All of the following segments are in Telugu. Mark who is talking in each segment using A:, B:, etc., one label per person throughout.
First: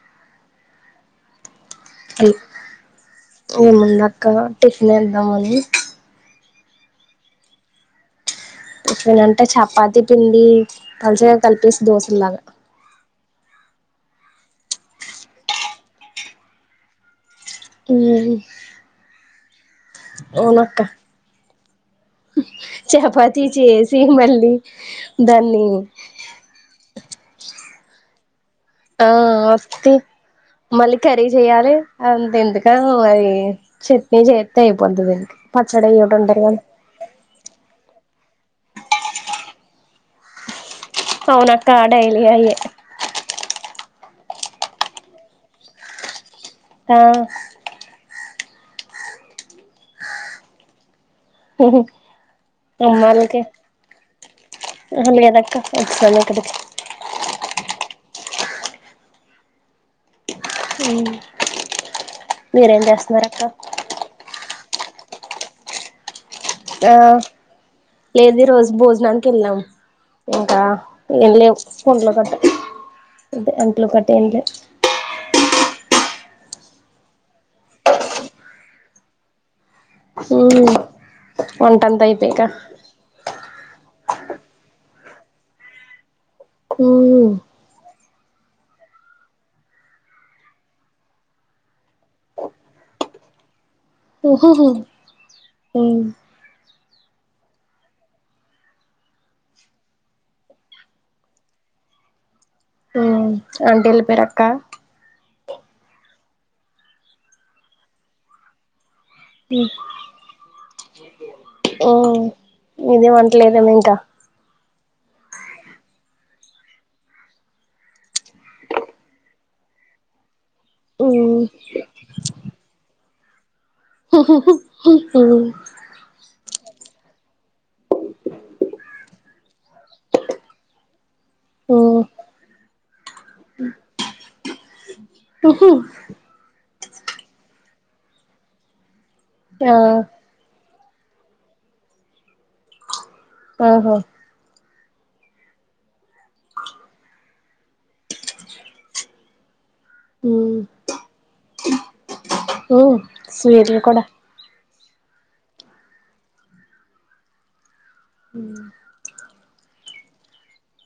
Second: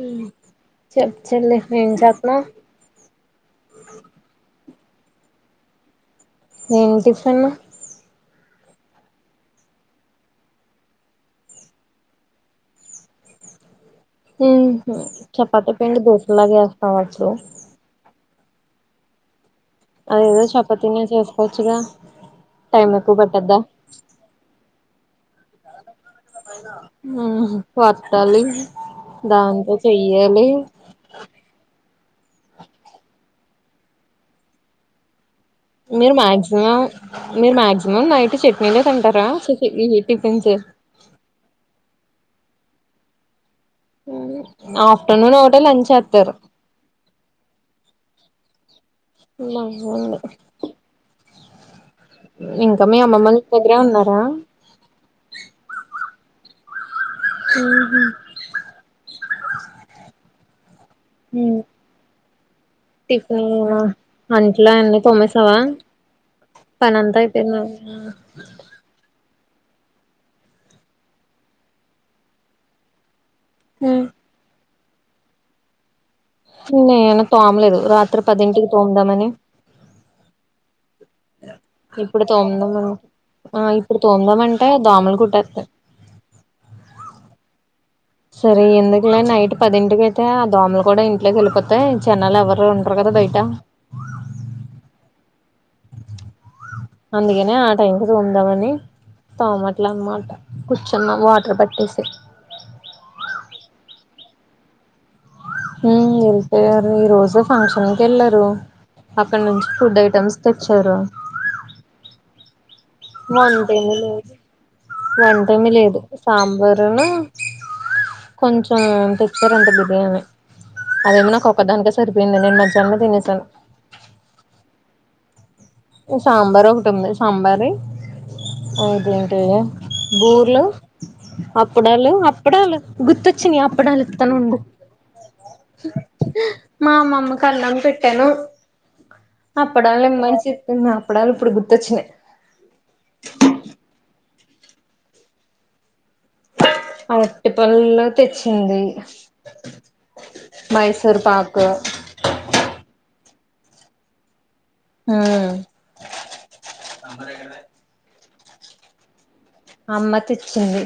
A: ము చెప్ చెల్లే ఏంచేత్నవ్
B: ఏముందాక్కడ టిఫన్ ఎద్దామని
A: ఎమ్ టిఫిన్ను
B: ఎట్లనంటే చపాతి పిండి పల్సగా కలిపేసి దోశలాగా
A: హ్మ్ చపాతి పిండి దోసలాగే ఎస్తావ ఇప్పుడు
B: హ్మ్
A: అదేదో చప్పతినె చేస్కోవచ్చుగా టైం ఎక్కువ పట్టద్దా
B: చేయమండి దాన్ని
A: హ్మ్ కొట్టాలి
B: ఆ అత్తు మళ్ళీక్ కర్రీ చేయాలె అంత ఎందుకని మరి చట్నీ చేత్తే అయిపోద్ధినికి పచ్చడి
A: మీరు
B: ఏయోటుంటాదగన్
A: మాక్సిమం మీరు మాక్సిమం నైట్ చట్నీలే తింటారా చి చి ఇ టిఫిన్స్ఏ
B: అవున్నే పాడైదిగాలే
A: ఆఫ్టర్నూన్ ఒకటే లంచ్ చెత్తరు
B: ఆ
A: [unintelligible]
B: ఉహు
A: ఇంకా మీ అమ్మమ్మల ఇంటి దగ్గరే ఉన్నారా
B: ఆహా లేదక్క అసలు కదు
A: ఉహు
B: ఉ మీరందర్
A: టిఫిన్ అంట్లన్నీ తొమేసావా పనంతయిపోయిందా
B: ఏన్ని రోజు భోజనాల్ తిన్నాం ఇంకా ఏం లేవు ఫోన్లో గట్ అంతే అంట్లు ఒకటే [unintelligible]
A: నేను తోమలేదు రాత్రి పదింటికి తోముదామని
B: ఉ వంటంత
A: ఇప్పుడు
B: అయిపేకా
A: తోముదామని ఆ ఇప్పుడు తోందాం అంటే దోమలు కుట్టెత్తయి
B: ఊ
A: సరే ఎందుకులే నైట్ పదింటికి అయితే ఆ దోమలు కూడా ఇంట్లోకి వెళ్ళిపోతాయి జనాలు ఎవరు ఉండరు కదా బయట
B: ఉహుహు ఉ
A: అందుకనే ఆ టైంకి తొందామని తోమట్లు అన్నమాట కూర్చున్న వాటర్ పట్టేసి
B: ఉ అంటే ఎల్లిపోయిరక్క
A: ఉ ఎల్లిపోయారు ఈ రోజు ఫంక్షన్కి వెళ్ళారు అక్కడి నుంచి ఫుడ్ ఐటెమ్స్ తెచ్చారు
B: ఉ ఇదే వంట్లేదేమో ఇంకా
A: వంటేమి లేదు సాంబారును కొంచెం తెచ్చారంట బిర్యానీ అదేమో
B: ఉమ్
A: నాకు ఒక్కదానికే సరిపోయింది నేను మధ్యానమే తినేసాను
B: ఉహు హూ హు ఉ
A: ఈ సాంబార్ ఒకటుంది సాంబారీ ఇంకేంటి బూర్లు
B: ఉమ్
A: అప్పుడాలు అప్పుడాళ్ళు గుర్తొచ్చినాయి అప్పుడాలు ఇత్తను ఉండు
B: ఉహు
A: మామమ్మ కు అన్నం పెట్టాను
B: ఆ
A: అప్పడాలే మచి నిన్న అప్పడాలు ఇప్పుడు గుర్తొచ్చిన్నయి
B: ఆహా
A: అరటి పళ్ళు తెచ్చింది మైసూర్ పాకు
B: ఉ స్వీట్లు కూడా
A: ఊ
B: ఉ
A: అమ్మ తెచ్చింది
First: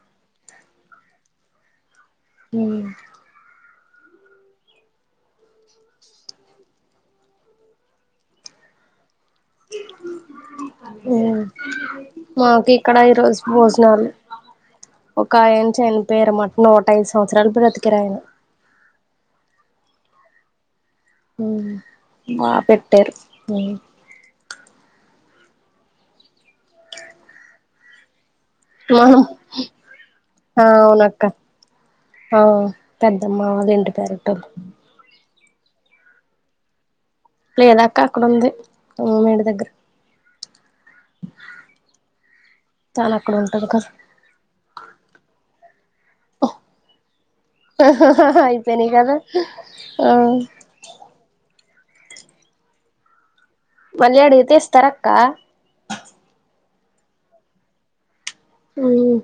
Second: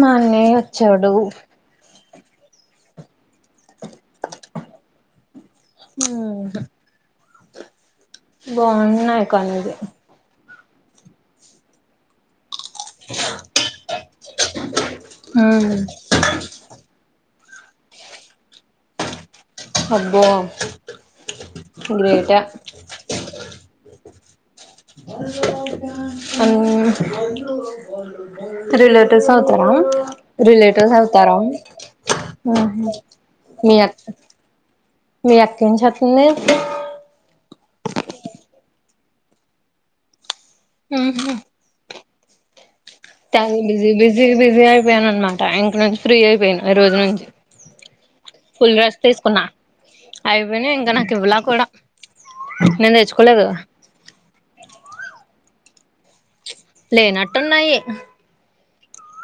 A: మా అన్నయ్య ఒచ్చాడు
B: ఉ
A: ఇంకా బాగున్నాయి కానీది
B: ఉ మాకి ఇక్కడ ఈరోజు భోజనాలు ఒక ఎం
A: ఉమ్
B: చెయన్ పేరు మట్ నూట ఐదు సంవత్సరాలు బ్రతికారు ఆయన
A: అబ్బో
B: ఉమ్
A: గ్రేటే
B: బాపెట్టారు ఉమ్
A: అని
B: మనం
A: రిలేటివ్స్ అవుతారా
B: ఆ
A: రిలేటివ్స్
B: అవునక్క
A: అవుతారా
B: ఆ పెద్దమ్మా వాళ్ల ఇంటి పేరటోళ్లు
A: మీ అక్కేం చేత్తుంది
B: లేదాక్క అక్కడ ఉంది మేడి దగ్గర
A: మ్మ్ఉహ్మ్
B: తాను అక్కడ
A: చాలా
B: ఉంటది కదా
A: బిజీ బిజీ బిజీ అయిపోయాను అనమాట ఇంక నుంచి ఫ్రీ అయిపోయిన ఈరోజు నుంచి ఫుల్
B: అయిపోయినాయి
A: రెస్ట్
B: కదా
A: తీసుకున్నా
B: ఆ
A: అయిపోయినా ఇంకా నాకు ఇవ్వలా కూడా నేను తెచ్చుకోలే కదా
B: మళ్లీ అడిగితే ఇస్తారక్క
A: లేనట్టున్నాయి
B: ఉమ్మ్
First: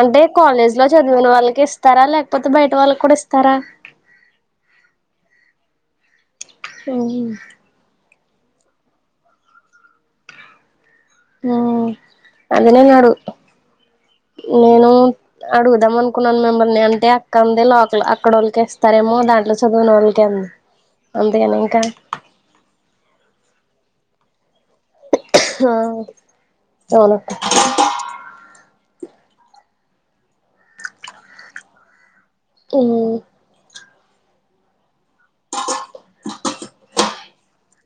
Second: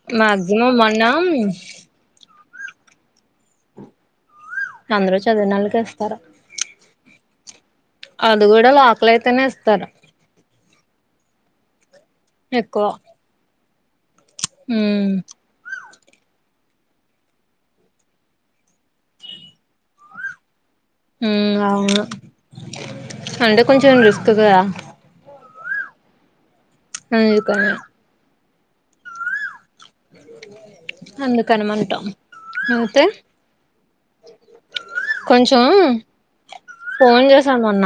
B: అంటే
A: మాక్సిమం
B: కాలేజ్‌లో
A: మొన్న
B: చదివిన వాళ్ళకి ఇ స్తారా లేకపోతే బయట వాళ్ళకి కూడా ఇస్తారా
A: అందరూ చదివిన వాళ్ళకే ఇస్తారు
B: ఓహో
A: అది కూడా లోకల్ అయితేనే ఇస్తారు
B: ఓ అందినే
A: ఎక్కువ
B: నాడు నేను
A: ఉమ్
B: అడుగుదాం అనుకున్నాను మిమ్మల్ని అంటే అక్కంది లోకల్ అక్కడోళ్ళకే ఇస్తారేమో దాంట్లో చదివిన వొళ్ళకే అంది అంతేనా
A: ఉమ్మ్
B: ఇంకా
A: అవును అంటే కొంచెం రిస్క్ కదా
B: ఆ అవునక్క
A: అందుకనే అందుకని మంట అంతే
B: మ్మ్
A: కొంచెం ఫోన్ చేశా మొన్న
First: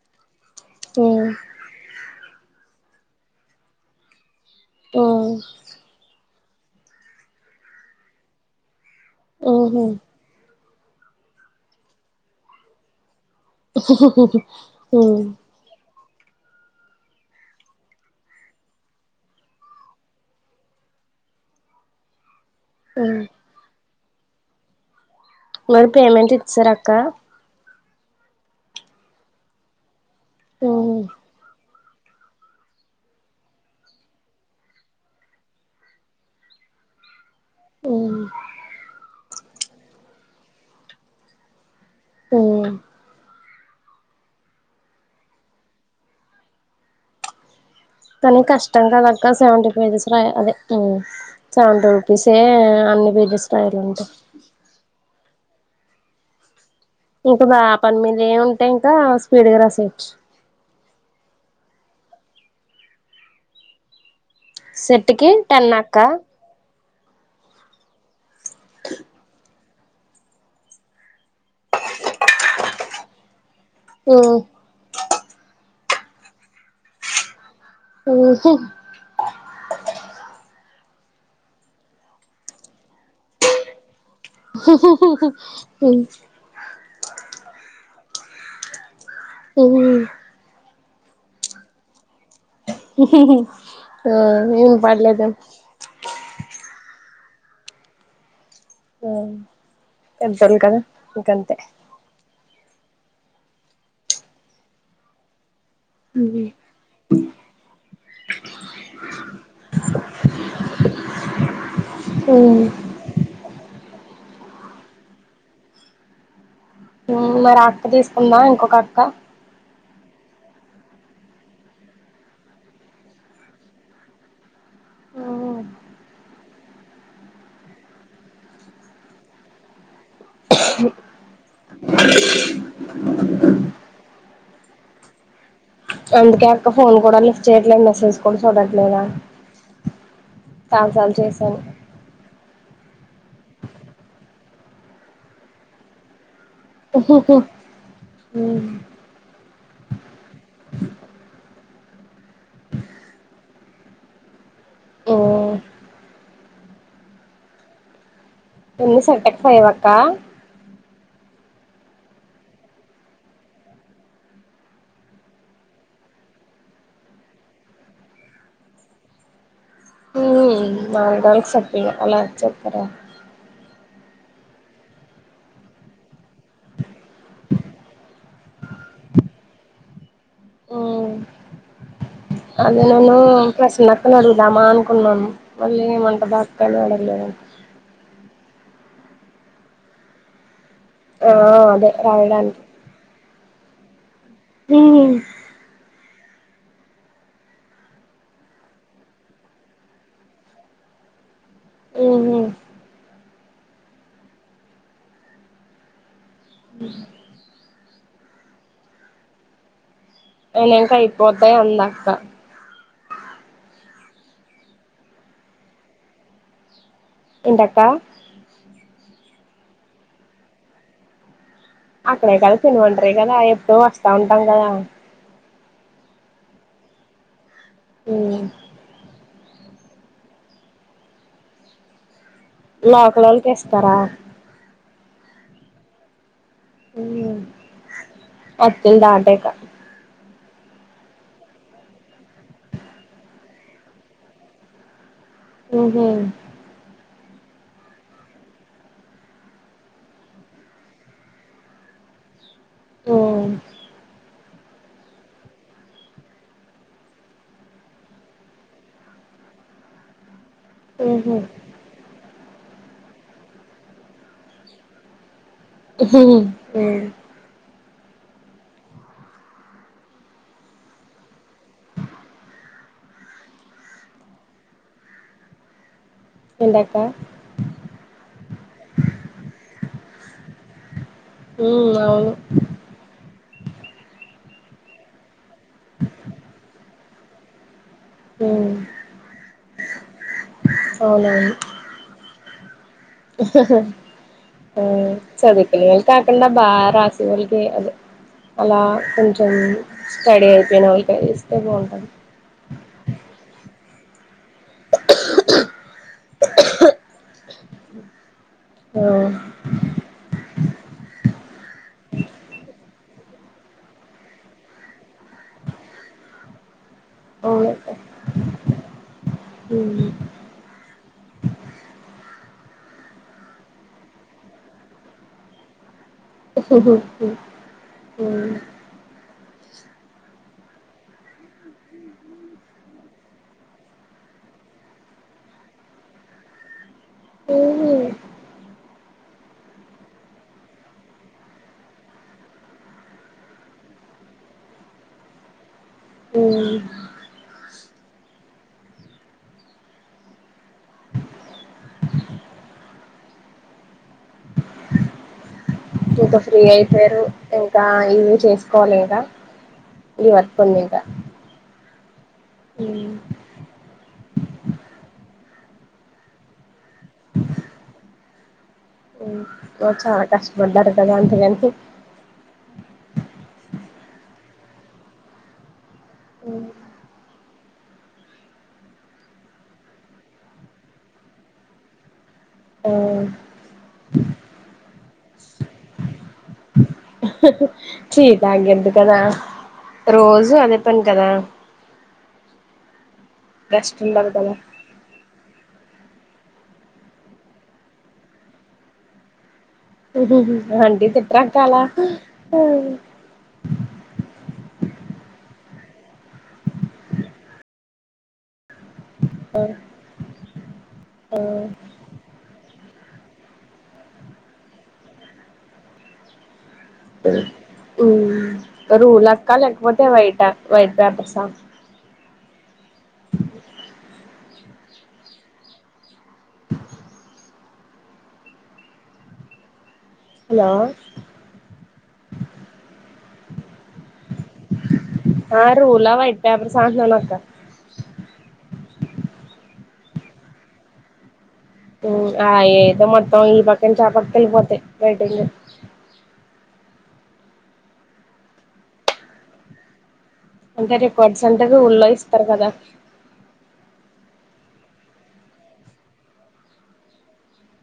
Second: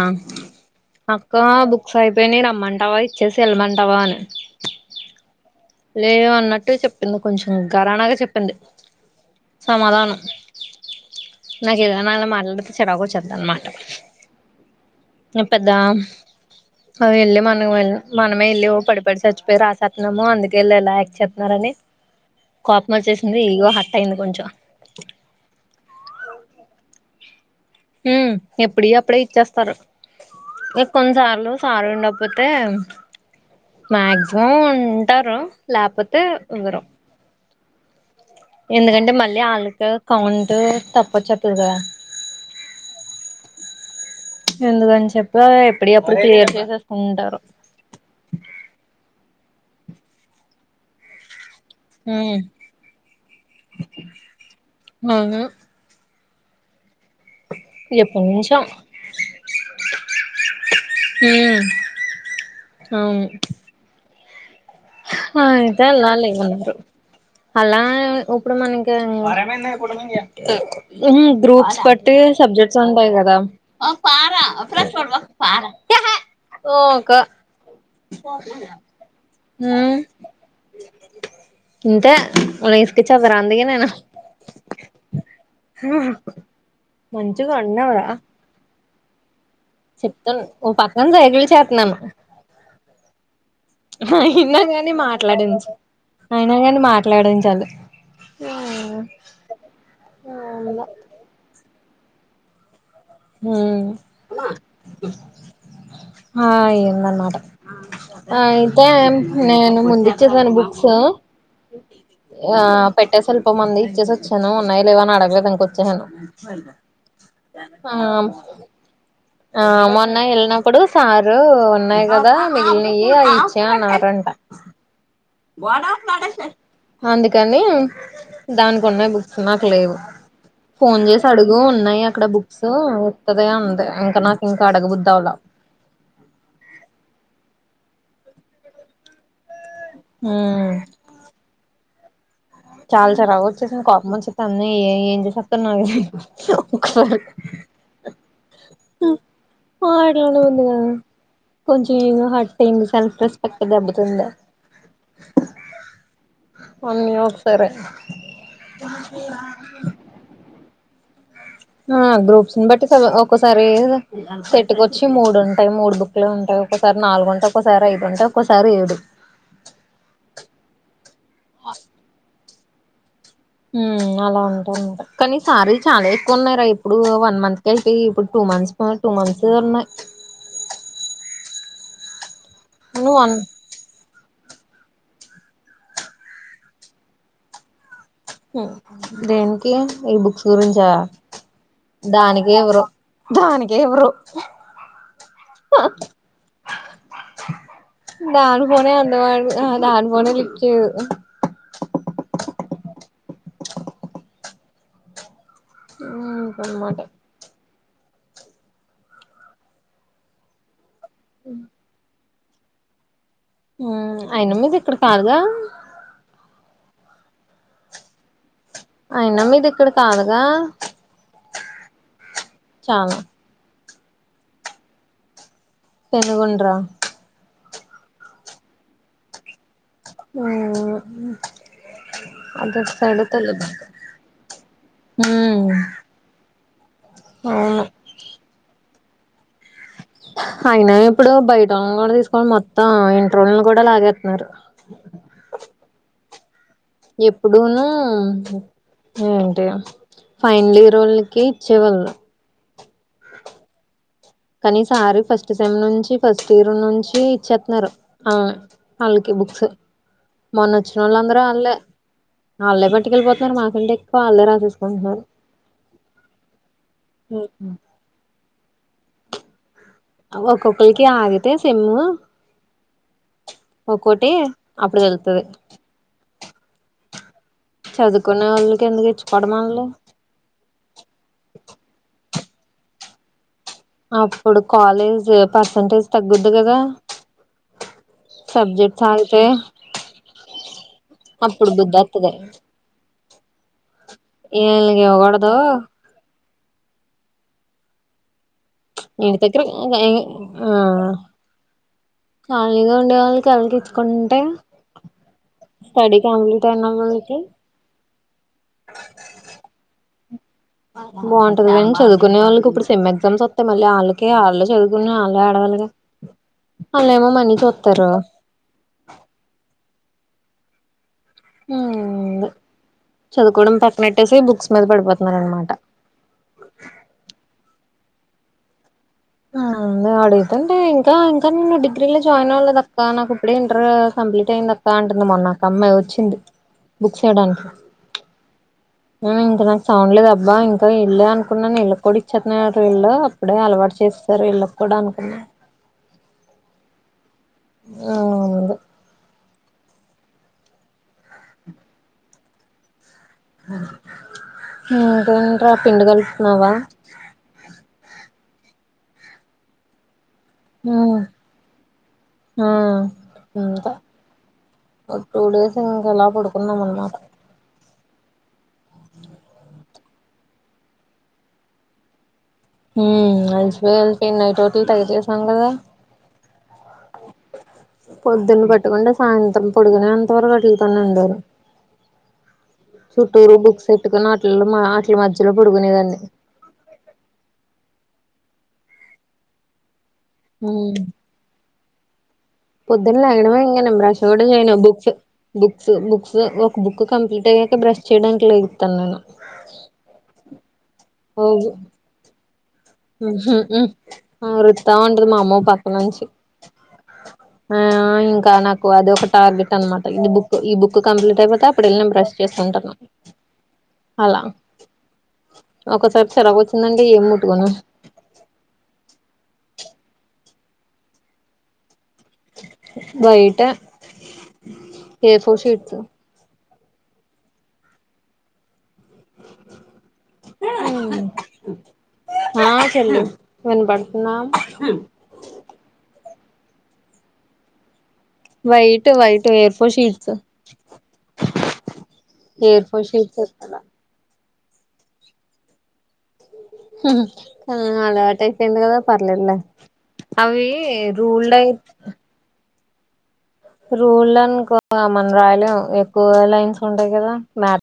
B: మ్మ్
A: అక్క బుక్స్ అయిపోయినాయి రమ్మంటావా ఇచ్చేసి ఎళ్ళమంటావా అని
B: ఆహ్
A: లేదు అన్నట్టు చెప్పింది కొంచెం ఘరానాగా చెప్పింది
B: మ్హు
A: సమాధానం నాకేదన్న అలా మాట్లాడితే చిరాకు వచ్చేద్ది అన్నమాట
B: ఆ
A: నీ పెద్ద అదేళ్ళే మనవేన్ మనమే ఎళ్ళి ఓ పడిపడి సచ్చిపోయి రాసేత్తున్నాము అందు కే ఇళ్ళు ఇలా ఎక్ చేత్తున్నారని కోపం
B: మ్మ్
A: వచ్చేసింది ఇగో హట్ అయింది కొంచెం
B: మీరు పేమెంట్ ఇచ్చేసారా అక్క
A: ఉమ్మ్ ఎప్పుడుయి అప్పుడే ఇచ్చేస్తారు ఇంగ
B: మ్మ్
A: కొన్నిసార్లు సారు ఉండక్పోతే మాక్సిమం ఉంటారు లేపోతే ఇవ్వరు
B: ఉమ్
A: ఎందుకంటే మళ్ళీ ఆళ్ళకు కౌంట్ తప్పు వచ్చేత్తది కదా
B: ఆ
A: ఎందుకని చెప్పి ఎప్పుడియి అప్పుడు క్లియర్ చేసేసుకుంటారు
B: కానీ కష్టం కదక్కా సెవెంటీ పేజీస్ రాయ అదే ఉమ్ చంట రూపీసే
A: ఉమ్
B: అన్ని బిజెస్ [unintelligible] రాయలు ఉంటాయి
A: అవునా
B: ఇంకా బా ఆ పని
A: ఎప్పటి
B: మీద ఉంటే ఇంకా స్పీడ్గా రాసేయచ్చు
A: ఉం అవును
B: సెట్ కి
A: ఆ
B: టెన్
A: అయితే
B: అక్క
A: ఎలాలి ఇగ అందరు అలా ఒప్పుడు మనకి ఉం గ్రూప్స్ బట్టి సబ్జెక్ట్స్ ఉంటాయి కదా
B: ఓ
A: ఓక
B: ఓసి
A: ఇంతే ఉ [unintelligible] ఇసుకిచ్చ రాందిగా నేనా
B: [inaudible]
A: మంచిగా ఉన్నావరా
B: మ్మ్
A: చెప్తాను ఓ పక్కన సైగల్ చేస్తున్నను
B: ఆ
A: విన్న కానీ
B: వినపడలేదు
A: మాట్లాడించ అయినా కాని మాట్లాడిచాలి ఉం
B: ఆ ఎంతల్ గ ఇకంతే [unintelligible]
A: ఉం ఆ ఏందనా మాట ఆ అయితే నేను ముందు ఇచ్చేసేను బుక్స్ ఆ పెట్టేసి వెళ్ళి పోమంది ఇచ్చేసి వచ్చాను ఉన్నాయి లేవ అని అడగలేదు ఇంక వచ్చేసాను
B: ఉం మరి అక్క తీసుకుందా ఇంకొక అక్క
A: ఆ మొన్న వెళ్ళినప్పుడు సారు ఉన్నాయి కదా మిగిలినవి అవి ఇచ్చే అన్నారట వడా నడేషె [unintelligible] అందుకని దాని ఉన్నాయి బుక్స్ నాకు లేవు ఫోన్ చేసి అడుగు ఉన్నాయి అక్కడ బుక్స్ ఇస్తది అంది ఇంకా నాకు ఇంకా అడగబద్దావులా
B: అందుకే అక్క ఫోన్ కూడా లిఫ్ట్ చేయట్లేదు మెసేజ్ కూడా చూడట్లేదా
A: ఉమ్
B: చాలాసార్లు చేసాను
A: చాలా చిరాక్ వచ్చేసాను కోపమంచి [unintelligible] చెస్త అన్న ఏం చేసేస్త నా మాట్లా ఉన్న ఉందిగా [unintelligible] కొంచం ఇగో హట్ అయింది సెల్ఫ్ రెస్పెక్ట్ దెబ్బ తింది
B: ఓ
A: అన్ని ఒక సారే
B: ఎన్ని సెటక్ పోయవక్క [unintelligible]
A: ఆ గ్రూప్స్ని బట్టి ఒక్కసారి సేట్కొచ్చి మూడుంటాయి మూడు బుక్లు ఉంటాయి ఒక్కోసారి నాలుగుంటాయి ఒక్కోసారి ఐదు ఉంటాయి ఒక్కోసారి ఏడు
B: మాలుగాలు సప్ప అలా వచ్చక్కార [unintelligible]
A: ఉం అలా ఉంటారంట కానీ సారిలు చాలా ఎక్కువ ఉన్నాయిర ఇప్పుడు వన్ మంత్ కి అయిపోయి ఇప్పుడు టూ మంత్స్ ఆ టూ మంత్స్ ఉన్నాయి
B: ఉం అదే
A: నువ్వు
B: నను
A: వన్
B: ప్రశ్న అక్కని అడుగుదామా అనుకున్నాము మళ్ళీ ఏమంటధో అక్క అని అడగలేదు
A: ఉం దేనికి ఈ బుక్స్ గురించ
B: ఆ అదే
A: దానికి
B: రాయడానికి
A: ఇవ్వరూ దానికె ఇవ్వరూ
B: ది
A: దారు పోనే అందవాడు ఆ దాని ఫోనే లిఫ్ట్ చేయదు
B: ఉహు
A: ఊ అనుమాట
B: నేను ఇంకా అయిపోతాయి అందక్క
A: ఉ అయినా మీది ఇక్కడ కాదుగా
B: ఏంటక్క
A: అయినా మీది ఇక్కడ కాదుగా
B: అక్కడే కదా తినువంటరు
A: చాలా
B: కదా ఎప్పుడో వస్తా ఉంటాం కదా
A: పెనుగొండ రా
B: ఉ
A: ఉహు
B: లోకలొల్కి ఇస్తారా
A: ఉ అవును
B: ఒత్తుల్ దాటాకా
A: అయినా ఇప్పుడు బయట కూడా తీసుకోనీ మొత్తం ఇంటరోళ్ళని కూడా లాగేత్తున్నారు
B: ఉహు
A: ఎప్పుడును అంతేగా ఫైనల్ ఇయరోళ్ళకి ఇచ్చేవాళ్ళు
B: ఊ
A: కానీ ఈసారి ఫస్ట్ సెమ్ నుంచి ఫస్ట్ ఇయర్ నుంచి ఇచ్చేతున్నారు ఉ వాళ్ళకి బుక్స్ మొన్న వచ్చినోళ్ళు
B: ఉహు
A: అందరు వాళ్ళే వాళ్ళే పట్టుకెళ్ళిపోతున్నారు మాకంటే ఎక్కువ వాళ్ళే రాసేసుకుంటున్నారు
B: ఉహు హు
A: ఉహు ఆ ఒక్కొక్కలకి ఆగితే ఏం సెమ్ ఒక్కోటి అప్పుడు తెలుతది
B: ఏంటక్క
A: చదువుకునే వాళ్ళకి ఎందుకు ఇచ్చుకోవడం వాళ్లు
B: ఉ అవును
A: అప్పుడు కాలేజ్ పర్సంటేజ్ తగ్గుద్ది కదా సబ్జెక్ట్ చాలతే
B: అవునవును ఉ
A: ఈళ్ళకి ఇవ్వకూడదు
B: చదువు పిల్లలకి కాకుండా బా రాసే వాల్కి ఇయ్యాలి అలా
A: ఇంటి
B: కొంచెం
A: దగ్గర
B: స్టడీ అయిపోయిన వాళ్ళకి ఇస్తే బాగుంటది
A: కాళీగా ఉండేవాళ్ళుకిళ్ళు ఇచ్చుకుంటే స్టడీ కంప్లీట్ అయిన వాళ్ళకి
B: ఉ
A: బాగుంటది కాని చదువుకునే వాళ్ళకి ఇప్పుడు సెమ్ ఎగ్జామ్స్ వత్తాయి మళ్ళీ వాళ్ళకి ఆల్లే చదువుకునే వాళ్ళు ఆడవాలిగ వాళ్ళు ఏమో మనీ చూత్తరు
B: ఉ
A: ఏందో చదువుకోవడం పక్కన పెట్టేసి బుక్స్ మీద పడిపోతున్నారు అనమాట
B: ఉహు ఓ
A: వాడు ఎతంటే ఇంకా ఇంకా నేను డిగ్రీల్లో జాయిన్ అవ్వలేదక్క నాకు ఇప్పుడే ఇంటర్ కంప్లీట్ అయిందిక్క కంటునమొన్న ఒక ఒమ్మాయి ఒచ్చింది బుక్ చేయ్డానికి
B: ఉహు
A: ఉ ఇంకా నాకు చౌంలేదు అబ్బా ఇంకా ఇల్లే అనుకున్నాను ఇల్లక్కుడా ఇచ్చేత్నాట ఇళ్లు ఇప్పుడే అలవాటు చేస్తారు ఇళ్ళకి కూడా అనుకున్న
B: ఊ
A: ఆ ఇంకా ర పిండుగా
B: ఇంకా ఫ్రీ అయిపోయారు ఇంకా ఎన్ చేస్కోలేదా ఈ వత్కని వాయ్ రా
A: ఆ ఇంకా ఒక టూ డేస్ ఇంకా ఎలా పడుకున్నాం అన్మాట
B: ఒ చాలా కష్టపడ్డాడు కదా [unintelligible]
A: ఉ అల్సిపోయ అల్కి నైట్ ఔటు తేగ తేసాం కదా పొద్దున్న పట్టుకుంటే సాయింత్రం పొడుకునే అంతవర్కు అటితోనే ఉండాలి చుట్టూరు బుక్స్ ఎట్టుకున్న అట్లల్లో మా అట్లు మజ్యలో బడుకునేదాంన్ని
B: చీత గెదు కదా రోజూ అదే పని కదా
A: పొద్దున్ లేగడమే ఇంగ నేన్
B: రెస్ట్
A: బ్రాషూ
B: ఉండదు
A: గూడా
B: కదా
A: జెను బుక్స్ బుక్స్ బుక్స్ ఒక బుక్కు కంప్లీట్ అయ్యాక బ్రష్ చేయ్డానికి లేగుతన్నను
B: అంటీ తిట్ట్రాకాల
A: అరూత్తావుంటది మా అమ్మ ఒ పక్క నుంచి ఆ ఇంకా నా అది ఒక టార్గెట్ అన్మాట ఇన్ని బుక్ ఈ బుక్కు కంప్లీట్ అయిపోతే అప్పుడు ఎల్లి నేన్ ప్రశ్ చేస్తుంటాన్నా అలా ఒకసారి చేరవోచ్ కున్నంక్కా ఏంముట్టుకోన
B: ఊ రూలాక్క లేక్పోతే వైటా వైట్ పేపర్సా
A: బైటా ఏ ఫోర్ షీట్సు
B: హలో
A: ఆ చెల్లి విన్పడ్తున్నా
B: ఆ రూలా వైట్ పేపర్సా అంట్ననక్క
A: white white A fours sheets
B: ఉ ఆ ఏదో మొత్తం ఈ పక్కంచి ఆపక్క కేల్పోతే బైటిల్లు
A: ఉ అల్వాటేపెంది గదా పర్లేదు లే అవీ రూల్ డెన్
B: తర్ గద
A: రూల్ డాన్కో మన్రాలు ఎక్కువ లైన్స్ ఉంటే గదా మ్యా